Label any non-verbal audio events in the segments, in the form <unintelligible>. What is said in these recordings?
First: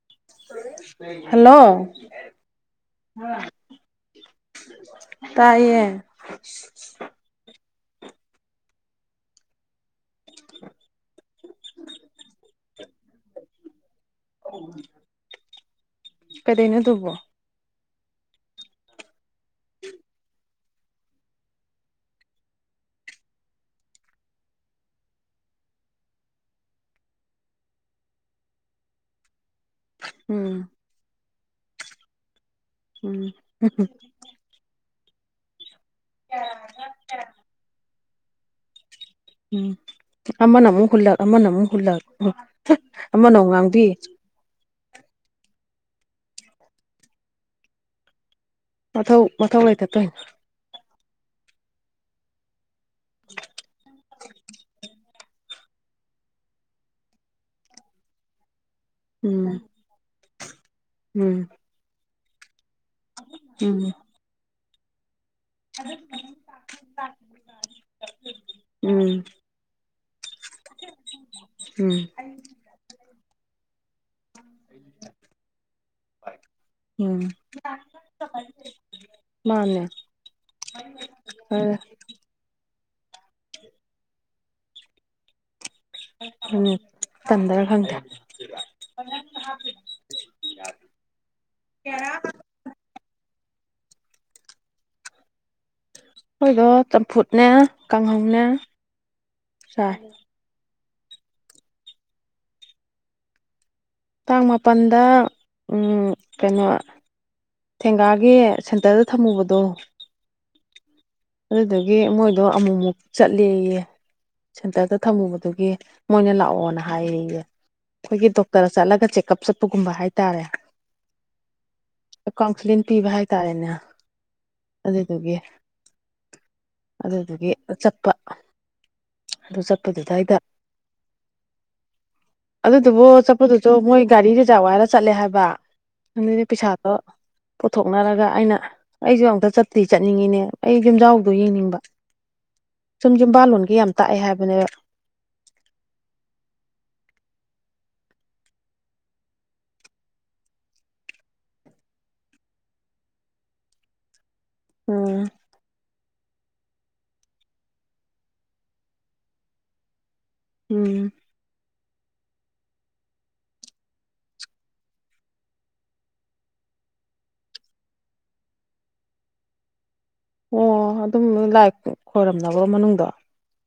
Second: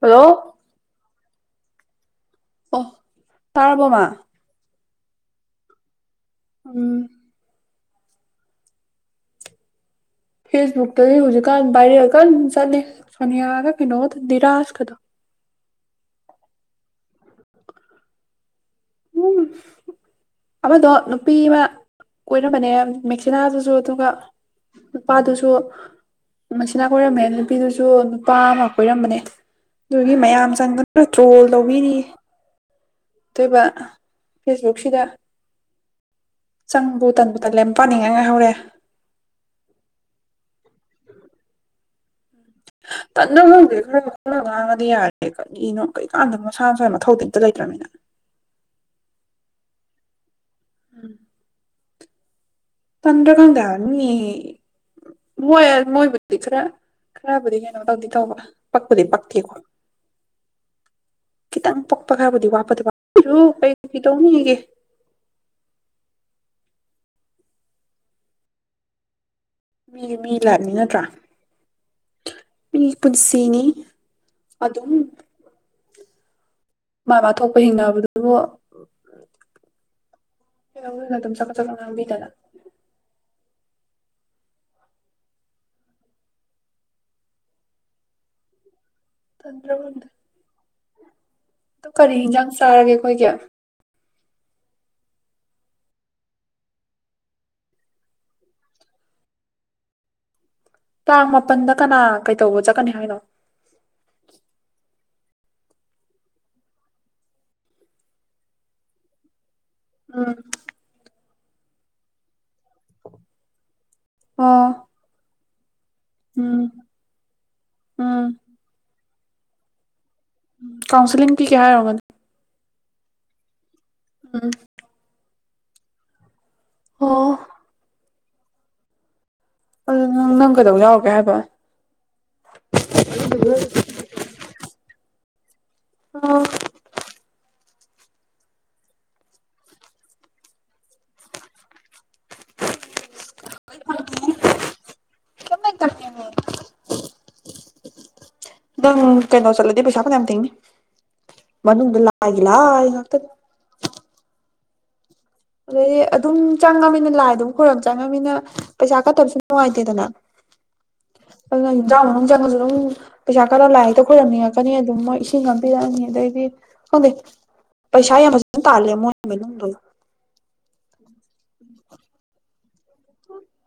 hello hello ꯑꯣ ꯇꯥꯔꯔꯕꯣꯃꯥ ꯇꯥꯏꯌꯦ <inaudible> ꯐꯦꯁꯕꯨꯛꯇꯗꯤ ꯍꯧꯖꯤꯛꯀꯥꯟ ꯚꯥꯏꯔꯦꯜ ꯀꯥꯟ ꯆꯠꯂꯤ ꯁꯣꯅꯤꯌꯥꯒ ꯅꯣꯗ <unintelligible> ꯗꯤꯔꯥꯁ ꯀꯗꯣ ꯀꯩꯗꯩꯅꯣ ꯗꯨꯕꯣ ꯎꯝ ꯑꯃꯗꯣ ꯅꯨꯄꯤ ꯑꯃ ꯀꯣꯏꯔꯝꯕꯅꯦ ꯃꯦꯛꯁꯤꯅꯥꯗꯨꯁꯨ ꯑꯗꯨꯒ ꯅꯨꯄꯥꯗꯨꯁꯨ ꯃꯦꯛꯁꯤꯅꯥ ꯀꯣꯏꯔꯝꯃꯦ ꯅꯨꯄꯤꯗꯨꯁꯨ ꯅꯨꯄꯥ ꯑꯃ ꯀꯣꯏꯔꯝꯕꯅꯦ ꯑꯗꯨꯒꯤ ꯃꯌꯥꯝ ꯎꯝ ꯆꯪꯗ ꯇ꯭ꯔꯣꯜ ꯇꯧꯕꯤꯔꯤ <unintelligible> ꯎꯝ ꯑꯃꯨꯛꯇꯣꯢꯕ ꯐꯦꯁꯕꯨꯛꯁꯤꯗ ꯆꯪꯕꯨ ꯇꯟꯕꯨ ꯇꯂꯦ ꯃꯄꯅꯤ ꯉꯥꯢ ꯉꯥꯏꯍꯧꯔꯦ ꯎꯝ ꯑꯃꯅ ꯑꯃ ꯍꯨꯜꯂꯛ ꯑꯃꯅ ꯑꯃꯨꯛ ꯍꯨꯜꯂꯛ ꯑꯃꯅ ꯇꯟꯗ꯭ꯔ ꯑꯃꯨꯛ ꯈꯪꯗꯦ ꯉꯥꯡꯕꯤ ꯈꯔ ꯈꯔ ꯉꯥꯡꯉꯗꯤ ꯌꯥꯔꯦ ꯀꯔꯤꯅꯣ ꯀꯩꯀꯥꯟꯗ ꯃꯁꯥ ꯃꯁꯥꯒꯤ ꯃꯊꯧꯗꯤ ꯑꯝꯇ ꯂꯩꯇ꯭ꯔꯃꯤꯅ ꯃꯊꯧ ꯃꯊꯧ ꯂꯩꯇ ꯇꯣꯏꯅꯦ ꯎꯝ ꯇꯟꯗ꯭ꯔ ꯈꯪꯗꯦ ꯍꯥꯢꯕ ꯃꯤ ꯃꯣꯏ ꯃꯣꯏꯕꯨꯗꯤ ꯈꯔ ꯈꯔꯕꯨꯗꯤ ꯀꯩꯅꯣ ꯇꯧꯗꯤ ꯇꯧꯕ ꯄꯛꯄꯨꯗꯤ ꯄꯛꯇꯦ ꯎꯝ ꯀꯣ ꯎꯝ ꯈꯥꯔꯕꯨꯗꯤ ꯋꯥꯕ ꯐꯠꯇ ꯃꯥꯕꯨ ꯎꯝ ꯀꯩꯗꯧꯅꯤꯒꯦ ꯎꯝ ꯃꯤ ꯃꯤ ꯂꯥꯏꯅꯤ ꯅꯠꯇ꯭ꯔꯥ ꯎꯝ ꯃꯤ ꯄꯨꯟꯁꯤ ꯄꯤꯅꯤ ꯑꯗꯨꯝ ꯍꯥꯢ ꯃꯥ ꯃꯥ ꯊꯣꯛꯄ ꯍꯤꯡꯅꯕꯗꯨꯕꯨ ꯃꯥꯅꯦ ꯑꯗꯨꯝ ꯆꯒꯠ ꯆꯒꯠ ꯈꯔ ꯉꯥꯡꯕꯤꯗꯅ ꯎꯝ ꯇꯟꯗ꯭ꯔ ꯈꯪꯗꯦ ꯇꯟꯗ꯭ꯔꯥ ꯈꯪꯗꯦ ꯑꯗꯨ ꯀꯔꯤ ꯌꯦꯟꯖꯥꯡ ꯆꯥꯔꯒꯦ ꯑꯩꯈꯣꯏꯒꯤ ꯑꯩꯈꯣꯏꯗꯣ ꯆꯝꯐꯨꯠꯅꯦ ꯀꯥꯡꯍꯧꯅꯦ ꯆꯥꯏ ꯇꯥꯡ ꯃꯥꯄꯜꯗ ꯀꯅꯥ ꯀꯩꯇꯧꯕ ꯆꯠꯀꯅꯤ ꯍꯥꯏꯅꯣ ꯇꯥꯡ ꯃꯥꯄꯜꯗ ꯀꯩꯅꯣ ꯊꯦꯡꯒꯥꯒꯤ ꯁꯦꯟꯇꯔꯗ ꯊꯝꯃꯨꯕꯗꯣ ꯎꯝ ꯑꯗꯨꯗꯨꯒꯤ ꯃꯣꯢ ꯑꯗꯣ ꯑꯃꯨꯛꯃꯨꯛ ꯆꯠꯂꯦꯌꯦ ꯑꯣ ꯁꯦꯟꯇꯔꯗ ꯊꯝꯃꯨꯕ ꯗꯨꯒꯤ ꯃꯣꯏꯅ ꯎꯝ ꯂꯥꯛꯑꯣꯅ ꯍꯥꯢꯌꯦꯌꯦ ꯎꯝ ꯑꯩꯈꯣꯏꯒꯤ ꯗꯣꯛꯇꯔ ꯆꯠꯂꯒ ꯆꯦꯛ ꯎꯞ ꯀꯞ ꯆꯠꯄꯒꯨꯝꯕ ꯍꯥꯏ ꯎꯝ ꯀꯥꯎꯟꯁꯤꯂꯤꯡ ꯄꯤꯒꯦ ꯍꯥꯏ ꯑꯣꯢꯔꯝꯒꯅꯤ ꯀꯥꯎꯟꯁꯤꯂꯤꯡ ꯄꯤꯕ ꯍꯥꯏꯇꯥꯔꯦꯅꯦ ꯑꯗꯨꯗꯨꯒꯤ ꯑꯣ ꯑꯗꯨꯗꯨꯒꯤ ꯆꯠꯄ ꯑꯗꯨ ꯅꯪ ꯆꯠꯄꯗꯨꯗꯩꯗ ꯅꯪ ꯀꯩꯗꯧ ꯌꯥꯎꯔꯨꯒꯦ ꯍꯥꯏꯕ <inaudible> ꯑꯗꯨꯗꯨꯕꯨ ꯆꯠꯄꯗꯨꯗꯣ ꯃꯣꯏ ꯒꯥꯔꯤ ꯔꯤꯖꯥꯞ ꯋꯥꯏꯔ ꯆꯠꯂꯦ ꯍꯥꯏꯕ <unintelligible> ꯑꯗꯨꯗꯤ ꯑꯣ ꯄꯩꯁꯥꯗꯣ ꯄꯨꯊꯣꯛꯅꯔꯒ ꯑꯩꯅ ꯑꯩꯁꯨ ꯑꯃꯨꯛꯇ ꯆꯠꯇꯤ ꯆꯠꯅꯤꯡꯉꯤꯅꯦ ꯑꯩ ꯌꯨꯝꯖꯥꯎꯗꯣ ꯌꯦꯡꯅꯤꯡꯕ ꯁꯝ ꯌꯨꯝꯕꯥꯜꯂꯣꯟꯒ ꯑꯩ ꯍꯥꯏꯕꯅꯦ <inaudible> ꯀꯃꯥꯏ ꯇꯧꯒꯦꯅꯦ <inaudible> ꯅꯪ ꯀꯩꯅꯣ ꯆꯠꯂꯗꯤ ꯄꯩꯁꯥ ꯐꯅꯌꯥꯝ ꯊꯦꯡꯅꯤ ꯃꯅꯨꯡꯗ ꯂꯥꯏꯒꯤ ꯂꯥꯏ ꯉꯥꯛꯇ ꯎꯝ ꯑꯗꯩꯗꯤ ꯑꯗꯨꯝ ꯆꯪꯉꯝꯅꯤꯅ ꯂꯥꯏ ꯑꯗꯨꯝ ꯈꯣꯏꯔꯝ ꯆꯪꯉꯝꯅꯤꯅ ꯄꯩꯁꯥ ꯀꯠꯇꯕꯁꯨ ꯅꯨꯡꯉꯥꯏꯇꯦꯗꯅ ꯎꯝ <unintelligible> ꯆꯪꯉꯁꯨ ꯑꯗꯨꯝ ꯄꯩꯁꯥ ꯈꯔ ꯂꯥꯏ ꯍꯦꯛꯇ ꯈꯣꯏꯔꯝꯅꯤꯡꯉꯛꯀꯅꯤ ꯑꯗꯨꯝ ꯃꯣꯏ ꯏꯁꯤꯡ ꯄꯤꯔꯛꯑꯅꯤ ꯑꯗꯩꯗꯤ ꯈꯪꯗꯦ ꯄꯩꯁꯥ ꯌꯥꯝ ꯐꯖꯅ ꯇꯥꯜꯂꯦ ꯃꯣꯏ ꯃꯅꯨꯡꯗ ꯑꯣ ꯑꯗꯨꯝ ꯂꯥꯏ ꯈꯣꯏꯔꯝꯅꯕ꯭ꯔꯣ ꯃꯅꯨꯡꯗꯣ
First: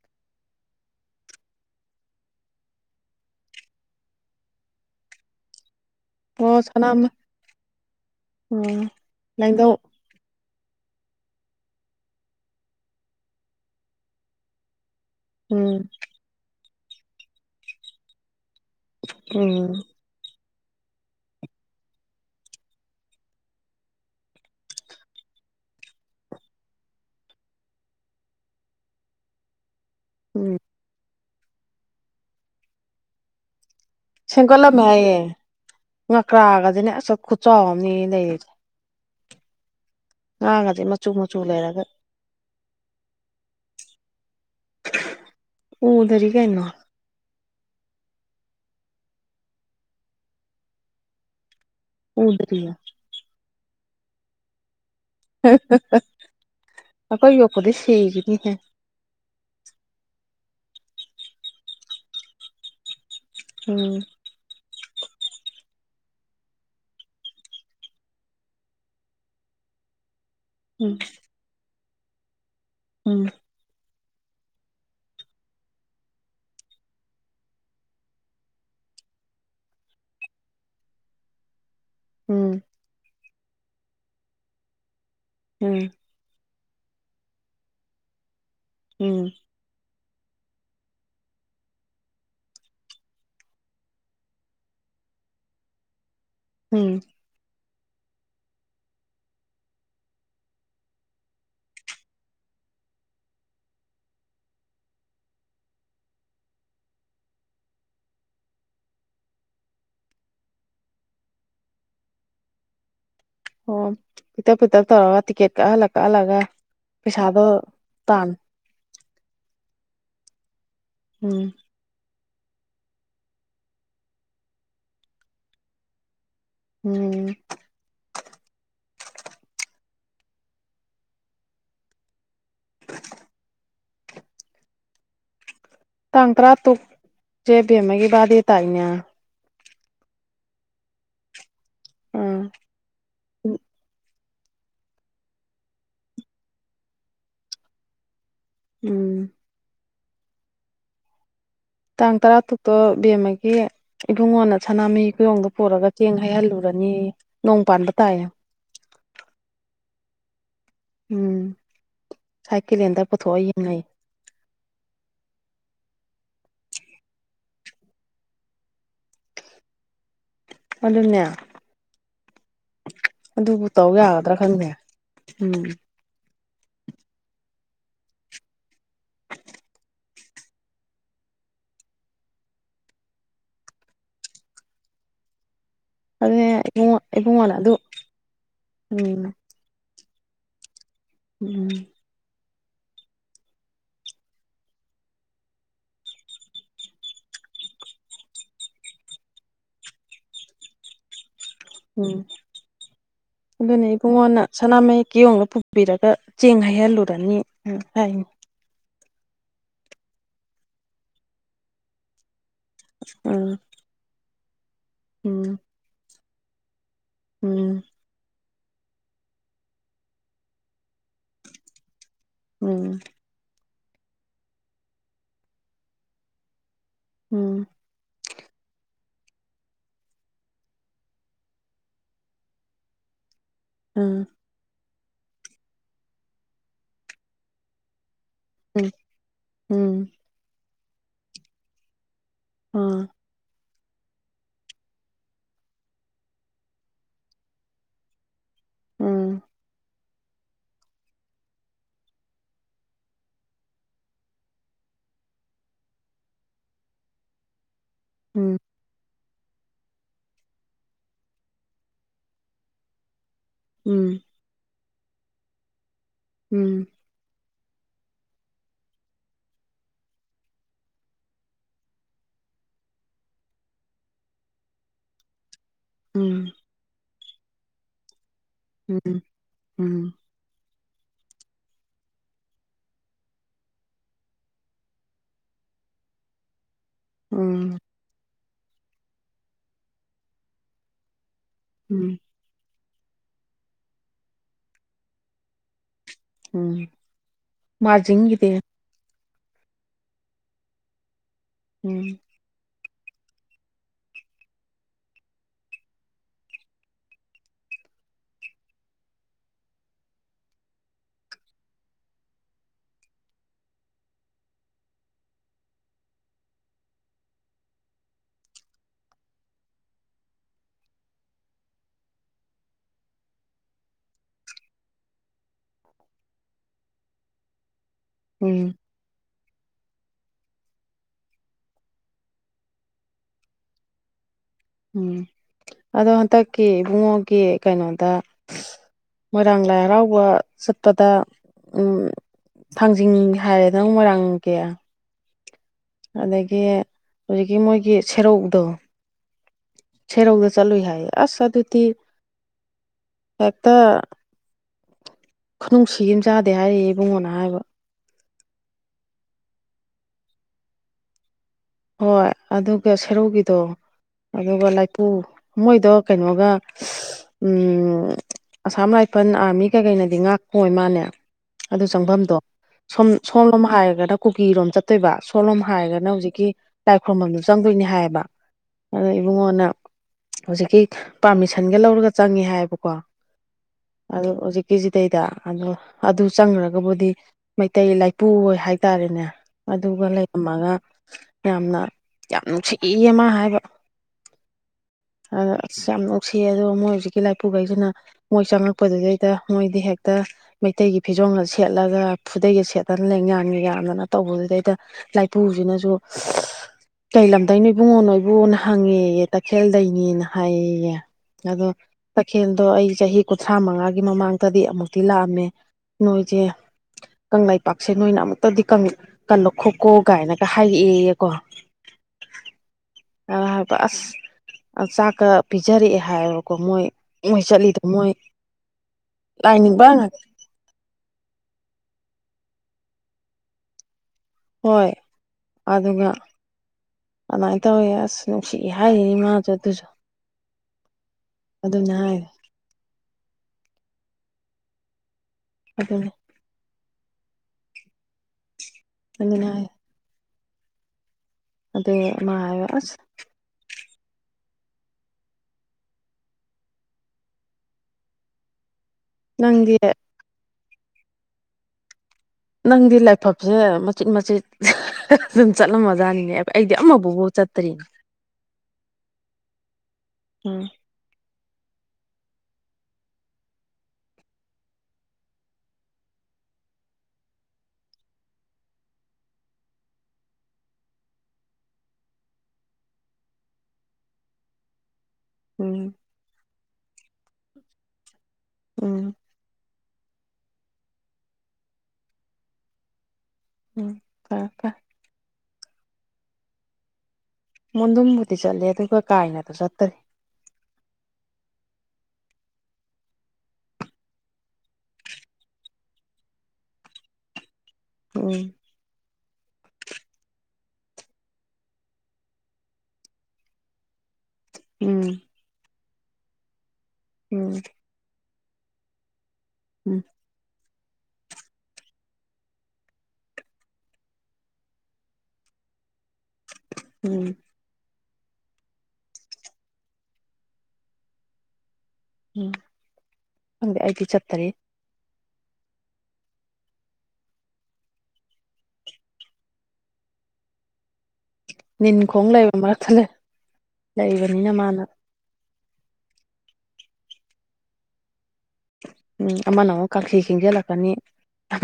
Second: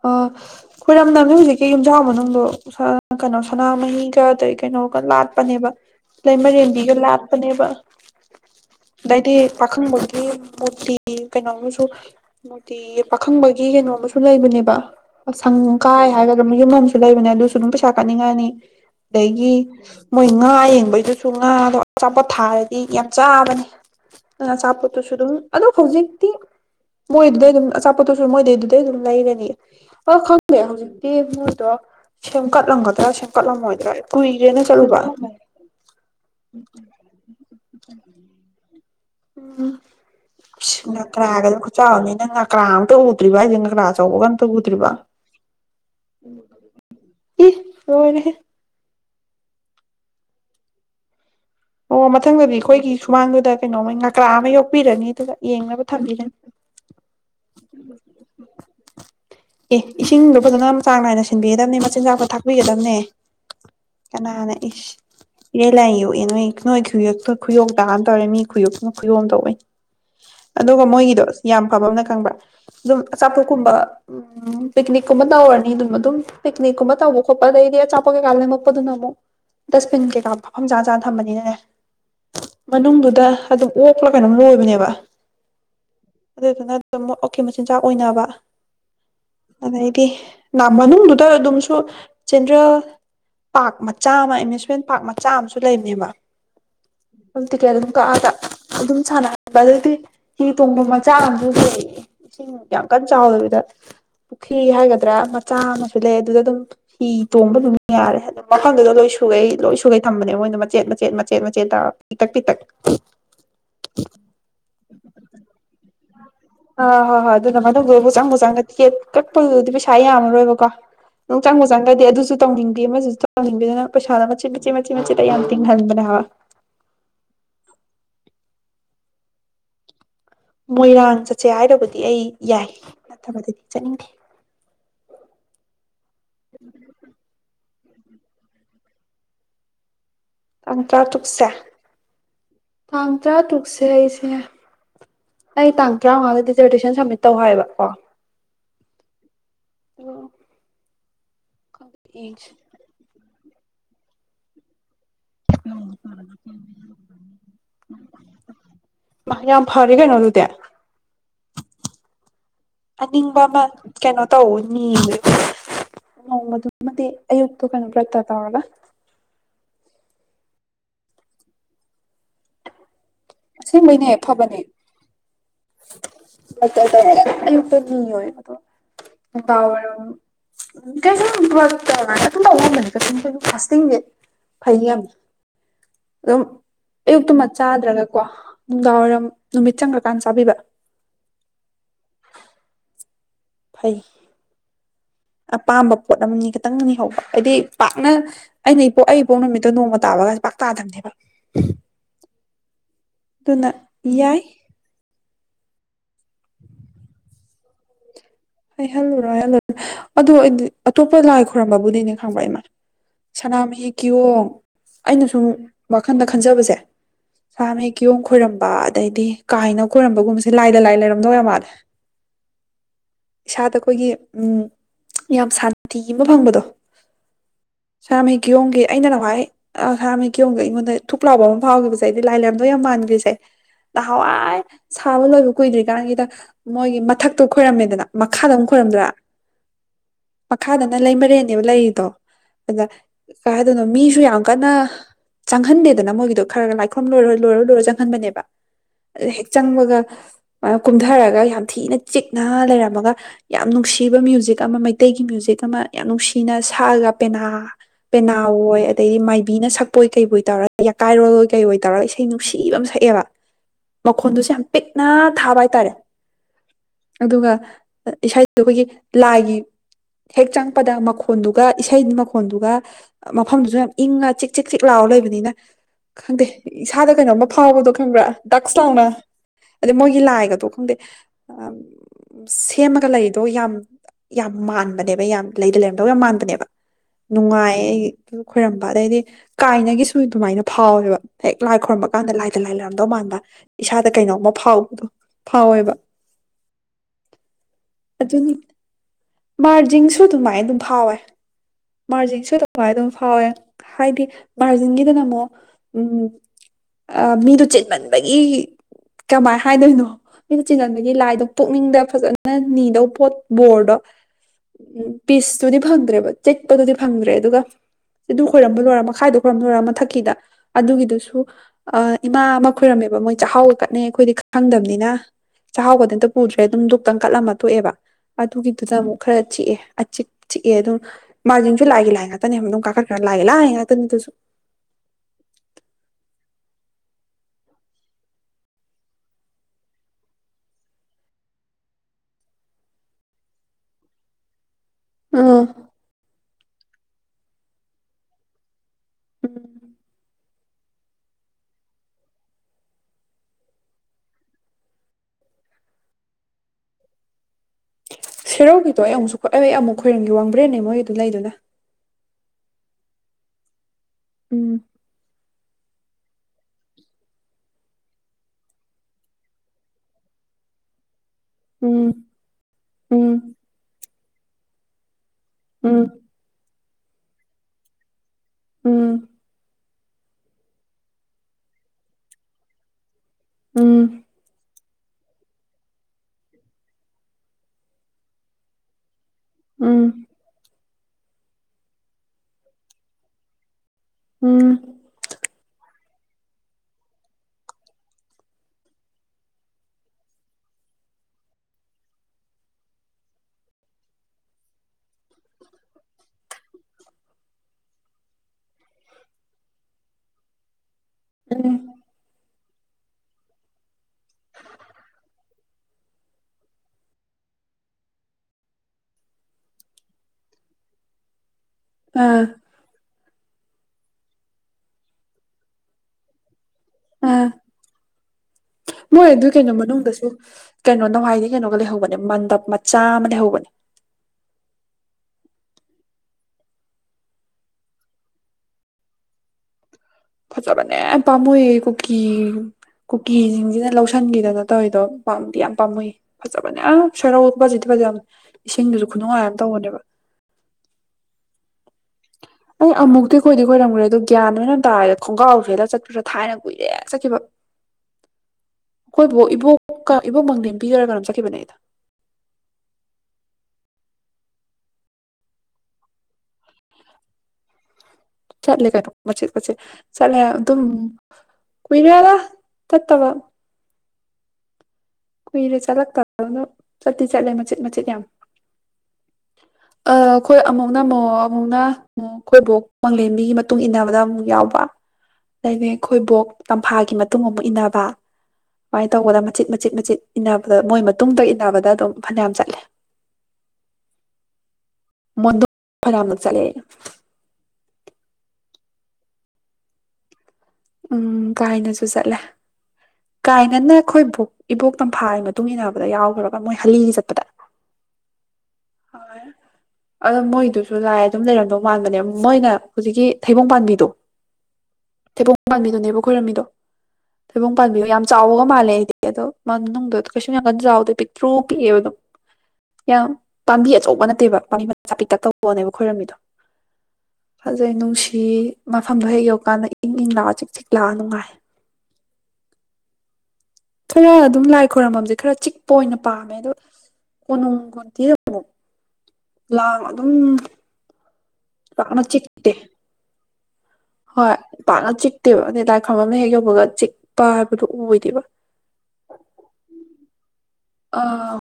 ꯑꯥ ꯈꯣꯏꯔꯝꯗꯝꯅꯦ ꯍꯧꯖꯤꯛꯀꯤ ꯌꯨꯝꯖꯥꯎ ꯃꯅꯨꯡꯗꯣ ꯁ ꯀꯩꯅꯣ ꯁꯅꯥꯃꯍꯤꯒ ꯑꯗꯩ ꯀꯩꯅꯣꯒ ꯂꯥꯠꯄꯅꯦꯕ ꯑꯣ ꯂꯩꯃꯔꯦꯟꯕꯤꯒ ꯁꯅꯥꯃꯍꯤ ꯂꯥꯠꯄꯅꯦꯕ ꯎꯝ ꯑꯗꯩꯏꯗꯤ ꯂꯥꯏꯙꯧ ꯄꯥꯈꯪꯕꯒꯤ ꯃꯨꯔꯇꯤ ꯀꯩꯅꯣ ꯑꯃꯁꯨ ꯃꯨꯔꯇꯤ ꯄꯥꯈꯪꯕꯒꯤ ꯀꯩꯅꯣ ꯑꯃꯁꯨ ꯁꯨ ꯂꯩꯕꯅꯦꯕ ꯎꯝ ꯁꯪꯒꯥꯏ ꯍꯥꯏꯒꯗ꯭ꯔ ꯃꯌꯨꯝ ꯑꯝ ꯂꯩꯕꯅꯦ ꯑꯗꯨꯁꯨ ꯑꯗꯨꯝ ꯄꯩꯁꯥ ꯀꯥꯅꯤꯡꯉꯥꯏꯅꯤ ꯎꯝ ꯂꯩꯒꯤ ꯃꯣꯏ ꯉꯥ ꯌꯦꯡꯕꯩꯗꯨꯁꯨ ꯉꯥꯗꯣ ꯑꯆꯥꯄꯣꯠ ꯊꯥꯔꯗꯤ ꯌꯥꯝ ꯆꯥꯕꯅꯤ ꯑꯗꯨ ꯑꯆꯥꯄꯣꯠꯇꯨꯁꯨ ꯑꯗꯨꯝ ꯑꯗꯣ ꯍꯧꯖꯤꯛꯇꯤ ꯃꯣꯏꯗꯨꯗꯩ ꯑꯗꯨꯝ ꯑꯆꯥꯄꯣꯠꯇꯨꯁꯨ ꯃꯣꯏꯗꯩ ꯂꯥꯏꯅꯦꯅꯤ ꯄꯥꯎ ꯎꯝ ꯈꯪꯗꯦ ꯍꯧꯖꯤꯛꯇꯤ ꯏꯃꯨꯗꯣꯥꯥꯥꯥ ꯁꯦꯝꯀꯠꯂꯝꯒꯗ꯭ꯔ ꯁꯦꯝꯀꯠꯂꯝꯃꯣꯏꯗ꯭ꯔꯥ ꯀꯨꯏꯔꯦꯅ ꯁꯦꯝꯒꯠꯂꯝꯃꯦ ꯆꯠꯂꯨꯕ ꯍꯥꯏꯌꯦ ꯉꯀ꯭ꯔꯥꯒꯁꯤꯅ ꯑꯁ ꯈꯨꯠꯆꯥꯎꯑꯝꯅꯦꯌꯦ ꯂꯩꯔꯤꯁꯦ ꯎꯝ ꯏꯁ ꯉꯥꯒꯁꯦ ꯃꯆꯨ ꯃꯆꯨ ꯉꯀ꯭ꯔꯥꯒꯗꯣ ꯂꯩꯔꯒ ꯈꯨꯆꯥꯎꯃꯅꯤ ꯅꯪ ꯉꯀ꯭ꯔꯥ ꯑꯃꯨꯛꯇ ꯎꯗ꯭ꯔꯤꯕ ꯍꯥꯏꯁꯦ ꯉꯀ꯭ꯔꯥ ꯑꯆꯧꯕꯒ ꯑꯝꯇ ꯎꯗ꯭ꯔꯤꯕ ꯎꯗꯔꯤ ꯀꯩꯅꯣ ꯏ ꯑꯣꯏꯔꯦꯍꯦ ꯑꯣ ꯃꯊꯪꯗꯗꯤ ꯎꯗꯔꯤꯌꯦ ꯑꯩꯈꯣꯏꯒꯤ ꯁꯨꯃꯥꯡꯗꯨꯗ ꯀꯩꯅꯣꯃꯅꯤ ꯉꯀ꯭ꯔꯥ ꯑꯃꯥ ꯌꯣꯛ ꯍꯥ ꯍꯥ ꯍꯥ ꯑꯈꯣꯏ ꯌꯣꯛꯄꯗꯤ ꯁꯤꯒꯤꯅꯤ ꯍꯦ ꯑꯦ ꯏꯁꯤꯡꯗꯣ ꯐꯖꯅ ꯆꯥꯡ ꯅꯥꯏꯅ ꯁꯤꯟꯕꯤꯒꯗꯝꯅꯦ ꯃꯆꯤꯟꯖꯥꯛꯇꯣ ꯊꯥꯛꯄꯤꯒꯗꯝꯅꯦ ꯎꯝ ꯀꯅꯥꯅ ꯏꯁ <unintelligible> ꯅꯣꯏ ꯈꯨꯌꯣꯛꯇꯨ ꯈꯨꯌꯣꯛ ꯇꯥꯑꯝ ꯇꯧꯋꯦ ꯃꯤ ꯈꯨꯌꯣꯛꯛꯇꯨꯅ ꯈꯨꯌꯣꯛ ꯑꯝ ꯇꯧꯋꯦ ꯑꯗꯨꯒ ꯎꯝ ꯃꯣꯏꯒꯤꯗꯣ ꯌꯥꯝ ꯑꯐꯕ ꯑꯃꯅ ꯈꯪꯕ꯭ꯔ ꯑꯗꯨꯝ ꯎꯝ ꯑꯆꯥꯄꯣꯠꯀꯨꯝꯕ ꯎꯝ ꯄꯤꯛꯅꯤꯛ ꯀꯨꯝꯕ ꯇꯧꯔꯅꯤ ꯑꯗꯨꯝ ꯑꯗꯨꯝ ꯄꯤꯛꯅꯤꯛ ꯀꯨꯝꯕ ꯇꯧꯔꯅꯤ ꯑꯗꯨꯝ ꯄꯤꯛꯅꯤꯛ ꯀꯨꯝꯕ ꯇꯧꯕ ꯈꯣꯠꯄ ꯑꯗꯩꯗꯤ ꯑꯆꯥꯄꯣꯠ ꯀꯩꯀꯥ ꯂꯩꯦꯝꯃꯛꯄꯗꯨꯅ ꯑꯃꯨꯛ ꯗꯁꯕꯤꯟ ꯀꯩꯀꯥ ꯃꯐꯝ ꯆꯥ ꯆꯥꯅ ꯊꯝꯝꯕꯅꯤꯅ ꯑꯦ ꯎꯝ ꯃꯅꯨꯡꯗꯨꯗ ꯑꯗꯨꯝ ꯑꯣꯛꯂ ꯀꯩꯅꯣꯝ ꯂꯣꯏꯕꯅꯦꯕ ꯎꯝ ꯑꯗꯨꯗꯨꯅ ꯑꯗꯨꯝ ꯑꯣꯛꯀꯤ ꯃꯆꯤꯟꯖꯥꯛ ꯑꯣꯏꯅꯕ ꯎꯝ ꯑꯗꯩꯗꯤ ꯃꯅꯨꯡꯗꯨꯗ ꯑꯗꯨꯝꯁꯨ ꯆꯦꯟꯗ꯭ꯔꯦꯜ ꯄꯥꯔꯛ ꯃꯆꯥ ꯑꯃ ꯑꯃ꯭ꯌꯨꯁꯃꯦꯟ ꯄꯥꯔꯛ ꯃꯆꯥ ꯑꯃꯁꯨ ꯂꯩꯕꯅꯦꯕ ꯎꯝ ꯇꯤꯛꯀꯦꯠ ꯑꯗꯨꯝ ꯀꯛꯑꯒ ꯑꯗꯨꯝ ꯁꯥꯟꯅꯍꯟꯕ ꯑꯗꯨꯗꯤ ꯍꯤ ꯇꯣꯡꯕ ꯃꯆꯥ ꯑꯃꯁꯨ ꯂꯩ ꯏꯁꯤꯡ ꯌꯥꯝ ꯀꯟꯅ ꯆꯥꯎꯗꯕꯤꯗ ꯄꯨꯈ꯭ꯔꯤ ꯍꯥꯏꯒꯗ꯭ꯔꯥ ꯃꯆꯥ ꯑꯃꯁꯨ ꯂꯩ ꯑꯗꯨꯗ ꯑꯗꯨꯝ ꯍꯤ ꯇꯣꯡꯕ ꯑꯗꯨꯝ ꯌꯥꯔꯦ ꯑꯗꯨꯝ ꯃꯐꯝꯗꯨꯗ ꯂꯣꯏ ꯁꯨꯒꯩ ꯂꯣꯏ ꯁꯨꯒꯩ ꯊꯝꯕꯅꯦꯕ ꯃꯣꯏꯅ ꯃꯆꯦꯠ ꯃꯆꯦꯠ ꯆꯦ ꯃ ꯆꯦ ꯇꯧꯔ ꯄꯤꯇꯛ ꯄꯤꯇꯛ ꯑꯣ ꯄꯤꯇꯛ ꯄꯤꯇꯛ ꯇꯧꯔ ꯇꯤ ꯀꯦꯠ ꯀꯛꯍꯜ ꯀꯛꯍꯜꯂꯒ ꯍ ꯍꯣꯏ ꯍꯣꯏ ꯄꯩꯁꯥꯗꯣ ꯑꯗꯨꯅ ꯃꯅꯨꯡꯗꯕꯨ ꯇꯥꯟ ꯆꯡꯕꯨ ꯆꯡꯒ ꯇꯤꯀꯦꯠ ꯀꯛꯄꯗ ꯄꯩꯁꯥ ꯄꯩꯁꯥ ꯌꯥꯝꯃꯔꯣꯏꯕꯀꯣ ꯅꯨꯡ ꯎꯝ ꯆꯪꯕꯨ ꯆꯪꯒ꯭ꯔꯗꯤ ꯑꯗꯨꯁꯨ ꯇꯧꯅꯤꯡꯗꯦ ꯑꯃꯁꯨꯁꯨ ꯇꯧꯅꯤꯡꯗꯗꯅ ꯄꯩꯁꯥꯗ ꯃꯆꯦꯠ ꯃꯆꯦꯠ ꯃꯆꯦ ꯃꯆꯦꯠꯇ ꯌꯥꯝ ꯇꯤꯡꯍꯟꯕꯅꯦ ꯍꯥꯏꯕ ꯎꯝ ꯃꯣꯏꯔꯥꯡ ꯆꯠꯁꯦ ꯍꯥꯏꯔꯕꯗꯤ ꯑꯩ ꯌꯥꯏ ꯅꯠꯇꯕ ꯑꯗꯨꯗꯤ ꯆꯠꯅꯤꯡꯗꯦ ꯇꯥꯡ ꯇꯔꯥ ꯇꯨꯛ ꯆꯦ ꯕꯦꯝꯃꯒꯤ ꯕꯥꯔꯗꯦ ꯇꯥꯏꯅꯦ ꯇ ꯇ꯭ꯔꯥ ꯇꯨꯨꯛꯁꯦ ꯎꯝ ꯇꯥꯡ ꯇꯔꯥ ꯇꯨꯛꯁꯦ ꯑꯩꯁꯦ ꯑꯩ ꯇꯥꯡ ꯇꯔꯥꯃꯉꯥꯗ ꯗꯤꯖꯔꯇꯦꯁꯟ ꯁꯕꯃꯤꯠ ꯇꯧ ꯍꯥꯏꯌꯦꯕꯀꯣ ꯎꯝ ꯑꯣ ꯇꯥꯡ ꯇꯔꯥ ꯇꯨꯛꯇꯣ ꯕꯦꯝꯃꯒꯤ ꯍꯩ ꯏꯕꯨꯡꯉꯣꯅ ꯁꯅꯥꯃꯍꯤ ꯀꯤꯌꯣꯡꯗ ꯄꯨꯔꯒ ꯆꯦꯡ ꯍꯩꯍꯜꯂꯨꯔꯅꯤ ꯅꯣꯡ ꯄꯥꯟꯕ ꯇꯥꯏꯌꯦ <inaudible> ꯎꯝ ꯁꯥꯏꯠ ꯀꯦꯂꯦꯟꯗꯔ ꯄꯨꯊꯣꯛꯑ ꯑꯅꯤꯡꯕ ꯑꯃ ꯌꯦꯡꯅꯩ ꯀꯩꯅꯣ ꯇꯧꯅꯤꯕ ꯃꯇꯦ ꯑꯌꯨꯛꯇꯨ ꯀꯩꯅꯣ ꯕ꯭ꯔꯠꯇ ꯇꯧꯔꯒ ꯑꯗꯨꯅꯦ ꯑꯗꯨꯕꯨ ꯇꯧ ꯑꯁꯦꯡꯕꯩꯅꯦ ꯌꯥꯒꯗ꯭ꯔꯥ ꯐꯕꯅꯦ ꯈꯪꯗꯦ ꯎꯝ ꯑꯌꯨꯛꯇ ꯅꯤꯌꯣꯏ ꯑꯗꯣ ꯅꯨꯡꯗꯥꯡꯋꯥꯏꯔꯝ ꯀꯩꯁꯨꯨꯝꯛꯇꯃꯥꯏꯅ ꯑꯗꯨꯝ ꯑꯋꯥꯕꯅꯤ ꯀꯩꯁꯨꯝ ꯀ ꯐꯥꯁꯇꯤꯡꯁꯦ ꯐꯩ ꯌꯥꯝꯅꯤ ꯑꯗꯨ ꯏ ꯏꯕꯨꯡꯉꯣ ꯏꯕꯨꯡꯉꯣꯅ ꯑꯗꯨ ꯆꯥꯗ꯭ꯔꯒꯀꯣ ꯎꯝ ꯅꯨꯡꯗꯥꯡꯋꯥꯏꯔꯝ ꯅꯨꯃꯤꯠ ꯆꯪꯉꯛ ꯀꯥꯟ ꯆꯥꯕꯤꯕ <unintelligible> ꯎꯝ ꯐꯩ ꯑꯄꯥꯝꯕ ꯄꯣꯠ ꯑꯃꯅꯤ ꯈꯤꯇꯪ ꯅꯤꯍꯧꯕ ꯍꯥꯏꯗꯤ ꯄꯥꯛꯅ ꯑꯩꯅ ꯏꯄꯣꯛ ꯑꯩ ꯏꯄꯣꯛ ꯅꯨꯃꯤꯠꯇꯣ ꯅꯣꯡꯃ ꯇꯥꯕꯒ ꯄꯥꯛ ꯇꯥꯗꯝꯅꯦꯕ ꯎꯝ ꯑꯗꯨꯅ ꯏꯕꯨꯡꯉꯣꯅ ꯌꯥꯏ ꯁꯅꯥꯃꯍꯤ ꯀꯤꯌꯣꯡ ꯄꯨꯕꯤꯔꯒ ꯆꯦꯡ ꯍꯩꯍꯜꯂꯨꯔꯅꯤ ꯎ ꯍꯥꯏꯅꯤ ꯍꯩꯍꯜꯂꯨꯔꯣ ꯍꯜꯂꯨꯔꯣ ꯑꯗꯣ ꯑꯩꯗꯤ ꯑꯇꯣꯞꯄ ꯂꯥꯏ ꯈꯣꯏꯔꯝꯕꯕꯨꯗꯤꯅꯦ ꯈꯪꯕ ꯏꯃꯥ ꯎꯝ ꯁꯅꯥꯃꯍꯤ ꯀꯤꯌꯣꯡ ꯑꯩꯅ ꯁꯨꯝ ꯎꯝ ꯃꯈꯥ ꯁꯪꯗ ꯈꯟꯖꯕꯁꯦ ꯎꯝ ꯁꯥꯅꯃꯍꯤ ꯀꯤꯌꯣꯡ ꯈꯣꯏꯔꯝ ꯄꯥ ꯑꯗꯩꯗꯤ ꯀꯥꯏꯅ ꯈꯣꯏꯔꯝꯕꯒꯨꯝꯕꯁꯦ ꯂꯥꯏꯗ ꯂꯥꯏ ꯂꯩꯔꯝꯗꯣꯏꯔ ꯃꯥꯜꯂꯦ <unintelligible> ꯎꯝ ꯏꯁꯥꯗ ꯑꯩꯈꯣꯏꯒꯤ ꯎꯝ ꯌꯥꯝ ꯁꯥꯟꯇꯤ ꯑꯃ ꯐꯪꯕꯗꯣ ꯁꯅꯃꯍꯤ ꯀꯤꯌꯣꯡꯒꯤ ꯑꯩꯅ ꯅꯋꯥꯏ ꯁꯅꯃꯍꯤ ꯀꯤꯌꯣꯡ ꯑꯩꯉꯣꯟꯗ ꯊꯨꯨꯛꯂꯥꯎꯕ ꯑꯃ ꯐꯥꯎꯈꯤꯕꯁꯦ ꯑꯩꯗꯤ ꯂꯥꯏ ꯂꯩꯔꯝꯗꯧ ꯌꯥꯝ ꯃꯥꯟꯒꯔꯤꯖꯦ ꯎꯝ ꯅꯍꯥꯋꯥꯏ ꯁꯥꯕ ꯂꯣꯏꯕ ꯀꯨꯏꯗ꯭ꯔꯤꯀꯥꯟꯒꯤꯗ ꯃꯣꯏꯒꯤ ꯃꯊꯛꯇꯣ ꯈꯣꯏꯔꯝꯃꯤꯗꯅ ꯃꯈꯥꯗ ꯑꯃꯨꯛ ꯎꯝ ꯈꯣꯏꯔꯝꯗꯣꯏꯔ ꯎꯝ ꯃꯈꯥꯗꯅ ꯂꯩꯃꯔꯦꯟꯅꯦꯕ ꯂꯩꯔꯤꯗꯣ ꯎꯝ ꯑꯗ ꯑꯥ <unintelligible> ꯑꯗꯨꯅ ꯃꯤꯁꯨ ꯌꯥꯝ ꯀꯟꯅ ꯆꯪꯍꯟꯗꯦꯗꯅ ꯃꯣꯏꯒꯤꯗꯣ ꯈꯔ ꯈ ꯂꯥꯏꯈ꯭ꯔꯣꯝ ꯂꯣꯏꯔ ꯂꯣꯏꯔ ꯂꯣꯏꯔ ꯆꯪꯍꯟꯕꯅꯦꯕ ꯑ ꯎꯝ ꯍꯦꯛ ꯆꯪꯕꯒ ꯀꯨꯝꯊꯔꯒ ꯌꯥꯝ ꯊꯤꯅ ꯆꯤꯛꯅ ꯂꯩꯔꯝ ꯇꯒ ꯌꯥꯝ ꯅꯨꯡꯁꯤꯕ ꯃ꯭ꯌꯨꯖꯤꯛ ꯑꯃ ꯃꯩꯇꯩꯒꯤ ꯃ꯭ꯌꯨꯖꯤꯛ ꯑꯃ ꯌꯥꯝ ꯅꯨꯡꯁꯤꯅ ꯁꯥꯛꯑꯒ ꯄꯦꯅꯥ ꯎꯝ ꯄꯦꯅꯥꯎ ꯑꯣꯏ ꯑꯗꯩꯗꯤ ꯃꯥꯏ ꯕꯤꯅ ꯁꯛꯄꯣꯏ ꯀꯩꯕꯣꯏ ꯇꯧꯔ ꯌꯥꯀꯥꯏꯔꯣꯜꯂꯣꯏ ꯀꯩ ꯑꯣꯏ ꯇꯧꯔꯒ ꯏꯁꯩ ꯅꯨꯡꯁꯤꯕ ꯑꯃ ꯁꯛꯑꯦꯕ ꯎꯝ ꯃꯈꯣꯟꯗꯨꯁꯨ ꯌꯥꯝ ꯄꯤꯛꯅ ꯊꯥꯕ ꯍꯥꯏꯇꯥꯔꯦ ꯎꯝ ꯑꯗꯨꯒ ꯏꯁꯩꯗꯨ ꯑꯩꯈꯣꯏꯒꯤ ꯂꯥꯏꯒꯤ ꯍꯦꯛ ꯆꯪꯛꯄꯗ ꯃꯈꯣꯟꯗꯨꯒ ꯏꯁꯩ ꯃꯈꯣꯟꯗꯨꯒ ꯃꯐꯝꯗꯨꯁꯨ ꯌꯥꯝ ꯏꯪꯉ ꯆꯤꯛ ꯆꯤꯛ ꯆꯤꯛ ꯂꯥꯎꯔ ꯂꯩꯕꯅꯤꯅ ꯈꯪꯗꯦ ꯎꯝ ꯏꯁꯥꯗ ꯀꯩꯅꯣꯝꯃ ꯐꯥꯎꯕꯗꯣ ꯈꯪꯕ꯭ꯔꯥ ꯗꯛꯁ ꯎꯝ ꯂꯥꯎꯅ ꯑꯗꯩ ꯎꯝ ꯃꯣꯏꯒꯤ ꯂꯥꯏꯒꯗꯣ ꯈꯪꯗꯦ ꯑꯥꯝ ꯁꯦꯝꯃꯒ ꯂꯩꯗꯣ ꯌꯥꯝ ꯌꯥꯝ ꯃꯥꯟꯕꯅꯦꯕ ꯌꯥꯝ ꯂꯩꯗ ꯂꯩꯔꯝꯗꯧ ꯌꯥꯝ ꯃꯥꯟꯕꯅꯦꯕ ꯎꯝ ꯅꯨꯡꯉꯥꯏ ꯈꯣꯏꯔꯝꯕ ꯑꯗꯩꯗꯤ ꯀꯥꯏꯅꯒꯤꯁꯨ ꯑꯗꯨꯃꯥꯏꯅ ꯐꯥꯎꯋꯦꯕ ꯍꯦꯛ ꯂꯥꯏ ꯈꯔꯣꯝꯕ ꯎꯝ ꯀꯥꯟꯗ ꯂꯥꯏꯗ ꯂꯥꯏ ꯈꯝꯗꯧ ꯃꯥꯟꯕ ꯏꯁꯥꯗ ꯀꯩꯅꯣꯝꯃ ꯐꯥꯎꯕꯗꯣ ꯐꯥꯎꯋꯦꯕ ꯎꯝ ꯑꯗꯨꯅꯤ ꯃꯥꯔꯖꯤꯡꯒꯤꯗ ꯃꯥꯔꯖꯤꯡꯁꯨ ꯑꯗꯨꯃꯥꯏꯅ ꯑꯗꯨꯝ ꯐꯥꯎꯋꯦ ꯎꯝ ꯃꯥꯔꯖꯤꯡ ꯁꯨ ꯈꯏ ꯑꯗꯨꯝ ꯐꯥꯎꯋꯦ ꯍꯥꯏꯗꯤ ꯃꯥꯔꯖꯤꯟꯒꯤꯗꯅ ꯑꯃꯨꯛ ꯎꯝ ꯃꯤꯗꯨꯣ ꯆꯤꯟꯃꯟꯕꯒꯤ ꯀꯃꯥꯏꯅ ꯍꯥꯏꯗꯣꯏꯅꯣ ꯃꯤꯗꯨ ꯆꯤꯟꯃꯟꯕꯒꯤ ꯂꯥꯏꯗꯣ ꯄꯨꯛꯅꯤꯡꯗ ꯐꯖꯅ ꯅꯤꯗꯧꯕ ꯄꯣꯠ ꯕꯣꯔꯗꯣ ꯎ ꯄꯤꯁꯇꯨꯗꯤ ꯐꯪꯗ꯭ꯔꯦꯕ ꯆꯤꯛꯄꯗꯨꯗꯤ ꯐꯪꯗ꯭ꯔꯦ ꯑꯗꯨꯒ ꯆꯤꯗꯨ ꯈꯣꯏꯔꯝꯕ ꯂꯣꯏꯔꯝ ꯃꯈꯥꯏꯗꯨ ꯈꯣꯏꯔꯝꯕ ꯂꯣꯏꯔꯝ ꯃꯊꯛꯀꯤꯗ ꯑꯗꯨꯒꯤꯗꯨꯁꯨ ꯏꯃꯥ ꯑꯃ ꯈꯣꯏꯔꯝꯃꯦꯕ ꯃꯣꯏ ꯆꯥꯛꯍꯥꯎꯒ ꯀꯠꯅꯩ ꯑꯩꯈꯣꯏꯗꯤ ꯈꯪꯗꯝꯕꯅꯤꯅ ꯆꯥꯛꯍꯥꯎꯒꯗꯤꯝꯇ ꯄꯨꯗ꯭ꯔꯦ ꯑꯗꯨꯝ ꯈꯤꯇꯪ ꯀꯠꯂꯝ ꯑꯃ ꯊꯣꯛꯑꯦꯕ ꯎꯝ ꯑꯗꯨꯒꯤꯗꯨꯗ ꯑꯃꯨꯛ ꯈꯔ ꯆꯤꯛꯑꯦ ꯑꯤꯛ ꯆꯤꯛꯑ ꯑꯗꯨꯝ ꯃꯥꯔꯖꯤꯡꯁꯨ ꯂꯥꯛꯑꯦ ꯂꯥꯛꯑ ꯉꯥꯛꯇꯅꯦ ꯑꯗꯨꯝ ꯀꯥꯀꯠ ꯈꯔ ꯂꯥꯛꯑꯦ ꯂꯥꯛ ꯉꯥꯛꯇꯅꯤ ꯑꯗꯨꯁꯨ ꯎꯝ ꯑꯗꯣ ꯍꯟꯗꯛꯀꯤ ꯏꯕꯨꯡꯉꯣꯒꯤ ꯀꯩꯅꯣꯗ ꯃꯣꯏꯔꯥꯡ ꯂꯥꯏ ꯍꯔꯥꯎꯕ ꯆꯠꯄꯗ ꯎ ꯊꯥꯡꯖꯤꯡ ꯍꯥꯏꯔꯦ ꯅꯪ ꯃꯣꯏꯔꯥꯡꯒꯤ ꯎ ꯑꯗꯒꯤ ꯍꯧꯖꯤꯛꯀꯤ ꯃꯣꯏꯒꯤ ꯁꯦꯔꯧꯗꯣ ꯎꯝ ꯁꯔꯧꯒ ꯆꯂꯨꯣꯏ ꯍꯥꯏ ꯑꯁ ꯑꯗꯨꯗꯤ ꯍꯦꯛꯇ ꯈꯨꯅꯨꯡꯁꯤꯃ ꯆꯥꯗꯦ ꯍꯥꯏꯔꯤꯕ ꯏꯕꯨꯡꯉꯣꯅ ꯍꯥꯏꯕ ꯁꯦꯔꯧꯒꯤꯗꯣ ꯑꯩ ꯑꯃꯨꯛꯁꯨ ꯑꯃꯨꯛ ꯈꯣꯏꯔꯦꯝꯒꯤ ꯋꯥꯡꯕ꯭ꯔꯦꯟꯅ ꯃꯣꯏꯒꯤꯗ ꯂꯩꯗꯨꯅ ꯍꯣꯏ ꯑꯗꯨꯒ ꯁꯦꯔꯧꯒꯤꯗꯣ ꯑꯗꯨꯒ ꯎꯝ ꯂꯥꯏꯄꯨꯣꯏꯗꯣ ꯀꯩꯅꯣꯒ ꯎꯝ ꯑꯁꯥꯝ ꯔꯥꯏꯐꯜ ꯑꯥꯔꯃꯤ ꯀꯩꯀꯩꯅꯗꯤ ꯉꯥꯛꯄꯣꯏ ꯃꯥꯅꯦ ꯑꯗꯨ ꯎꯝ ꯆꯪꯐꯝꯗꯣ ꯁꯨꯝ ꯎꯝ ꯁꯣꯝꯂꯣꯝ ꯍꯥꯏꯔꯒꯅ ꯀꯨꯀꯤꯔꯣꯝ ꯆꯠꯇꯣꯏꯕ ꯁꯣꯂꯣꯝ ꯎꯝ ꯍꯥꯏꯔꯒꯅ ꯍꯧꯖꯤꯛꯀꯤ ꯂꯥꯏ ꯈꯨꯔꯝꯕꯝꯗꯨ ꯆꯪꯗꯣꯏꯅꯤ ꯍꯥꯏꯌꯦꯕ ꯑ ꯎꯝ ꯏꯕꯉꯟꯅ ꯍꯧꯖꯤꯛꯀꯤ ꯄꯥꯔꯃꯤꯁꯟꯒ ꯂꯧꯔꯒ ꯆꯪꯉꯦ ꯍꯥꯏꯕꯀꯣ ꯎꯝ ꯑꯗꯨ ꯍꯧꯖꯤꯛꯀꯤꯁꯤꯗꯩꯗ ꯑꯗꯣ ꯑꯗꯨ ꯆꯪꯈ꯭ꯔꯒꯕꯨꯗꯤ ꯃꯩꯇꯩ ꯂꯥꯏꯄꯨ ꯑꯣꯏ ꯍꯥꯏꯇꯥꯔꯦꯅꯦ ꯑꯗꯨꯒ ꯎꯝ ꯂꯩꯔꯝꯃꯒ <inaudible> ꯌꯥꯝꯅ ꯌꯥꯝ ꯅꯨꯡꯁꯤꯏꯑ ꯃꯥ ꯍꯥꯏꯕ ꯎꯝ ꯑꯥ ꯑꯁ ꯌꯥꯝ ꯅꯨꯡꯁꯤꯑ ꯑꯗꯣ ꯃꯣꯏ ꯍꯧꯖꯤꯛꯀꯤ ꯂꯥꯏꯄꯨꯕꯩꯗꯨꯅ ꯃꯣꯏ ꯆꯪꯉꯛꯄꯗꯨꯗꯩꯗ ꯃꯣꯏꯗꯤ ꯍꯦꯛꯇ ꯃꯩꯇꯩꯒꯤ ꯐꯤꯖꯣꯜꯒ ꯁꯦꯠꯂꯒ ꯐꯗꯩꯒ ꯁꯦꯠꯠꯇꯅ ꯂꯦꯡꯌꯥꯟꯒ ꯌꯥꯝꯗꯅ ꯇꯧꯕꯗꯨꯗꯩꯗ ꯂꯥꯏꯄꯨꯁꯤꯅꯁꯨ ꯀꯩ ꯂꯝꯗꯩꯅꯣ ꯏꯕꯨꯡꯉꯣ ꯅꯣꯏꯕꯨꯅ ꯍꯪꯉꯦꯌꯦ ꯇꯈꯦꯜꯗꯩꯅꯤꯅ ꯍꯥꯏꯌꯦ ꯑꯗꯣ ꯎꯝ ꯇꯈꯦꯜ ꯑꯗꯣ ꯑꯩ ꯆꯍꯤ ꯀꯨꯟꯊ꯭ꯔꯥ ꯃꯉꯥꯒꯤ ꯃꯃꯥꯡꯗꯗꯤ ꯑꯃꯨꯛꯇꯤ ꯂꯥꯛꯑꯝꯃꯦ ꯅꯣꯏꯁꯦ ꯀꯪꯂꯩꯄꯥꯛꯁꯦ ꯅꯣꯏꯅ ꯑꯃꯨꯛꯇꯗꯤ ꯀꯪ ꯀꯪꯂꯛ ꯈꯣꯀꯣ ꯀꯥꯏꯅꯒ ꯍꯥꯏꯌꯦꯑꯌꯦꯀꯣ ꯑꯥ ꯍꯥꯏ ꯑꯁ ꯆꯥꯛꯀ ꯄꯤꯖꯔꯛꯑꯦ ꯍꯥꯏꯌꯦꯕꯀꯣ ꯃꯣꯏ ꯃꯣꯏ ꯑꯥ ꯆꯠꯂꯤꯗ ꯃꯣꯏ ꯃꯣꯏ ꯑꯗꯨ ꯀꯩꯅꯣ ꯂꯥꯏꯅꯤꯡꯕ ꯉꯥꯛ ꯃꯅꯨꯡꯗꯁꯨ ꯀꯩꯅꯣ ꯅꯃꯥꯏꯗꯤ ꯀꯩꯅꯣꯒ ꯂꯩꯍꯧꯕꯅꯦ ꯃꯟꯗꯗꯄ ꯆꯥꯝꯃ ꯂꯩꯍꯧꯕꯅꯤ ꯍꯣꯏ ꯑꯗꯨꯒ ꯀꯃꯥꯏꯅ ꯇꯧꯋꯦ ꯑꯁ ꯅꯨꯡꯁꯤꯑ ꯍꯥꯏꯔꯤꯅꯤ ꯃꯥꯁꯨ ꯑꯗꯨꯁꯨ ꯐꯆꯅꯦ ꯄꯝꯃꯨꯍꯑꯦ ꯑꯗꯨꯅ ꯀꯨꯀꯤ ꯍꯥꯏꯔꯦ ꯀꯨꯀꯤ ꯖꯤꯡ ꯅꯤꯅ ꯂꯧꯁꯤꯟꯈꯤꯗꯅ ꯇꯧꯔꯤꯗꯣ ꯄꯥꯝꯗꯤ ꯌꯥꯝ ꯄꯥꯝꯃꯨ ꯑꯗꯨꯅꯤ ꯐꯖꯕꯅꯦ ꯑ <unintelligible> ꯏꯁꯤꯡꯗꯨꯁꯨ ꯈꯨꯅꯨꯡꯉꯥꯏ ꯑꯗꯨꯅ ꯑꯃ ꯍꯥꯏ ꯇꯧꯕꯅꯦꯕ ꯑꯗꯨ ꯃꯥ ꯍꯥꯏꯕ ꯑꯩ ꯑꯁ ꯑꯃꯃꯨꯛꯗꯤ ꯀꯨꯏꯗꯤ ꯀꯨꯏꯔꯝꯈꯤꯔꯣꯏ ꯑꯗꯨ ꯒ꯭ꯌꯥꯟꯣꯏ ꯑꯣꯏꯅ ꯇꯥꯔꯗ ꯈꯣꯡꯒ꯭ꯔꯥꯎꯁꯦꯂ ꯆꯠꯄ꯭ꯔꯗ ꯊꯥꯏꯅ ꯀꯨꯏꯔꯦ ꯆꯠꯈꯤꯕ ꯑꯩꯈꯣꯏꯕꯨ ꯅꯪꯗꯤ ꯏꯕꯣꯛ ꯏꯕꯣꯛ ꯃꯪꯂꯦꯝ ꯄꯤꯖꯔ ꯀꯅꯝ ꯆꯠꯈꯤꯕꯅꯦ ꯑꯩꯗ ꯅꯪꯗꯤ ꯂꯥꯏꯐꯝꯁꯦ ꯃꯆꯤꯠ ꯃꯆꯤꯠ ꯑꯗꯨꯝ ꯆꯠꯂꯝꯃꯖꯥꯠꯅꯤꯅꯦ ꯑꯩꯗꯤ ꯑꯃꯕꯨꯥꯎꯕ ꯆꯠꯇ꯭ꯔꯤꯅꯦ ꯆꯠꯂꯦ ꯀꯩꯅꯣ ꯄꯦ ꯄꯦ ꯆꯠꯂ ꯎꯝ ꯑꯗꯨꯝ ꯀꯨꯏꯔꯂ ꯇꯠꯇꯕ ꯀꯨꯏꯔꯦ ꯆꯠꯂꯛꯇꯕꯅ ꯆꯠꯇꯤ ꯆꯠꯂꯦ ꯃꯆꯤꯠ ꯃꯆꯦꯠ ꯌꯥꯝ ꯑꯥ ꯑꯩꯈꯣꯏ ꯑꯃꯨꯛꯅ ꯑꯃꯨꯛ ꯑꯃꯨꯛꯅ ꯑꯃꯨꯛ ꯑꯩꯈꯣꯏ ꯕꯣꯛ ꯃꯂꯦꯝꯅꯤꯒꯤ ꯃꯇꯨꯡ ꯏꯟꯅꯕꯗ ꯑꯃꯨꯛ ꯌꯥꯎꯕ ꯂꯩꯅꯦ ꯎꯝ ꯑꯩꯈꯣꯏꯕꯣꯛ ꯇꯝꯐꯥꯒꯤ ꯏꯇꯨꯡ ꯑꯃꯨꯛ ꯏꯟꯅꯕ ꯀꯃꯥꯏꯅ ꯎꯝ ꯇꯧꯕꯗ ꯃꯆꯤꯠ ꯃꯆ ꯃꯆꯤꯠ ꯆꯆꯤꯠ ꯏꯟꯅꯕꯗ ꯃꯣꯏ ꯃꯇꯨꯡꯗ ꯏꯟꯅꯕꯗ ꯑꯗꯨꯝ ꯐꯅꯌꯥꯝ ꯆꯠꯂꯦ ꯎꯝ ꯄꯔꯦ ꯄꯔꯦ <unintelligible> ꯅꯪꯕꯨꯗꯤ ꯆꯠꯂꯦ ꯑꯗꯨꯒ ꯀꯥꯏꯅꯗ ꯆꯠꯇꯔꯤ ꯎꯝ ꯀꯥꯏꯅꯁꯨ ꯆꯠꯂꯦ ꯀꯥꯏꯅꯅ ꯑꯩꯈꯣꯏ ꯕꯣꯛ ꯏꯕꯣꯛ ꯇꯝꯐꯥꯒꯤ ꯃꯇꯨꯡ ꯏꯟꯅꯕꯗ ꯌꯥꯎꯈ꯭ꯔꯒ ꯃꯣꯏ ꯍꯂꯤꯒꯤ ꯆꯠꯄꯗ ꯎꯝ ꯍꯣꯏ ꯑꯗꯣ ꯃꯣꯏꯗꯨꯁꯨ ꯂꯥꯏꯑ ꯑꯗꯨꯝ ꯂꯩꯔꯝꯝꯕꯧ ꯃꯥꯟꯕꯅꯦ ꯃꯣꯏꯅ ꯍꯧꯖꯤꯛꯀꯤ ꯊꯩꯕꯣꯡ ꯄꯥꯝꯕꯤꯗꯣ ꯎꯝ ꯊꯩꯕꯣꯡ ꯄꯥꯝꯕꯤꯗꯨꯅꯦꯕ ꯈꯣꯏꯔꯝꯃꯤꯗꯣ ꯎꯝ ꯊꯩꯕꯣꯡꯄꯥꯟꯕꯤ ꯌꯥꯝ ꯆꯥꯎꯕꯒ ꯃꯥꯜꯂꯦ ꯑꯩꯗꯤ ꯑꯗꯣ ꯎꯝ ꯃꯅꯨꯡꯗ ꯀꯩꯁꯨ ꯌꯥꯝꯡ ꯀꯟ ꯆꯥꯎꯗꯣ ꯄꯤꯛꯇ꯭ꯔꯨ ꯄꯤꯛꯑꯦꯕ ꯑꯗꯨꯝ ꯌꯥꯝ ꯄꯥꯝꯕꯤ ꯑꯆꯧꯕ ꯅꯠꯇꯦꯕ ꯄꯥꯝꯕꯤ ꯃꯆꯥ ꯄꯤꯛꯇ ꯇꯧꯅꯦꯕ ꯈꯣꯏꯔꯝꯃꯤꯗꯣ ꯎꯝ ꯐꯖꯩ ꯅꯨꯡꯁꯤ ꯃꯐꯝꯗꯣ ꯍꯦꯛ ꯌꯧꯀꯥꯟꯗ ꯏꯪ ꯏꯪ ꯂꯥꯛꯑ ꯆꯤꯛ ꯆꯤꯛ ꯂꯥꯛꯑ ꯅꯨꯡꯉꯥꯏ ꯎꯝ ꯈꯪꯗꯦ ꯑꯩꯗꯤ ꯈꯔ ꯆꯠꯇꯔꯤ ꯑꯗꯨꯝ ꯂꯥꯏ ꯈꯣꯏꯔꯝꯕꯝꯁꯦ ꯈꯔ ꯆꯤꯛ ꯄꯣ ꯑꯏꯅ ꯄꯥꯝꯃꯦ ꯑꯗ ꯀꯣꯅꯨꯡ ꯀꯣꯟꯊꯤꯗ ꯑꯃꯨꯛ ꯂꯥꯡ ꯑꯗꯨꯝ ꯅꯤꯟ ꯈꯣ ꯄꯥꯛꯅ ꯂꯩꯏꯕ ꯆꯤꯛꯇꯦ ꯃꯥꯔ ꯊꯂꯦ ꯍꯣꯏ ꯄꯥꯛꯅ ꯆꯤꯛꯇꯦꯕ ꯑꯩ ꯂꯥꯏ ꯈꯔꯝꯝꯕꯝꯅ ꯍꯦꯛ ꯌꯧꯕꯒ ꯆꯤꯛ ꯇꯥ ꯍꯥꯏꯕꯗꯨ ꯎ ꯑꯣꯏꯗꯦꯕ ꯎꯝ ꯑꯃ ꯅꯃꯨꯛ ꯀꯥꯡꯁꯤ ꯈꯤꯡꯖꯤꯜꯂꯥꯛ ꯑꯅꯤ ꯑꯥ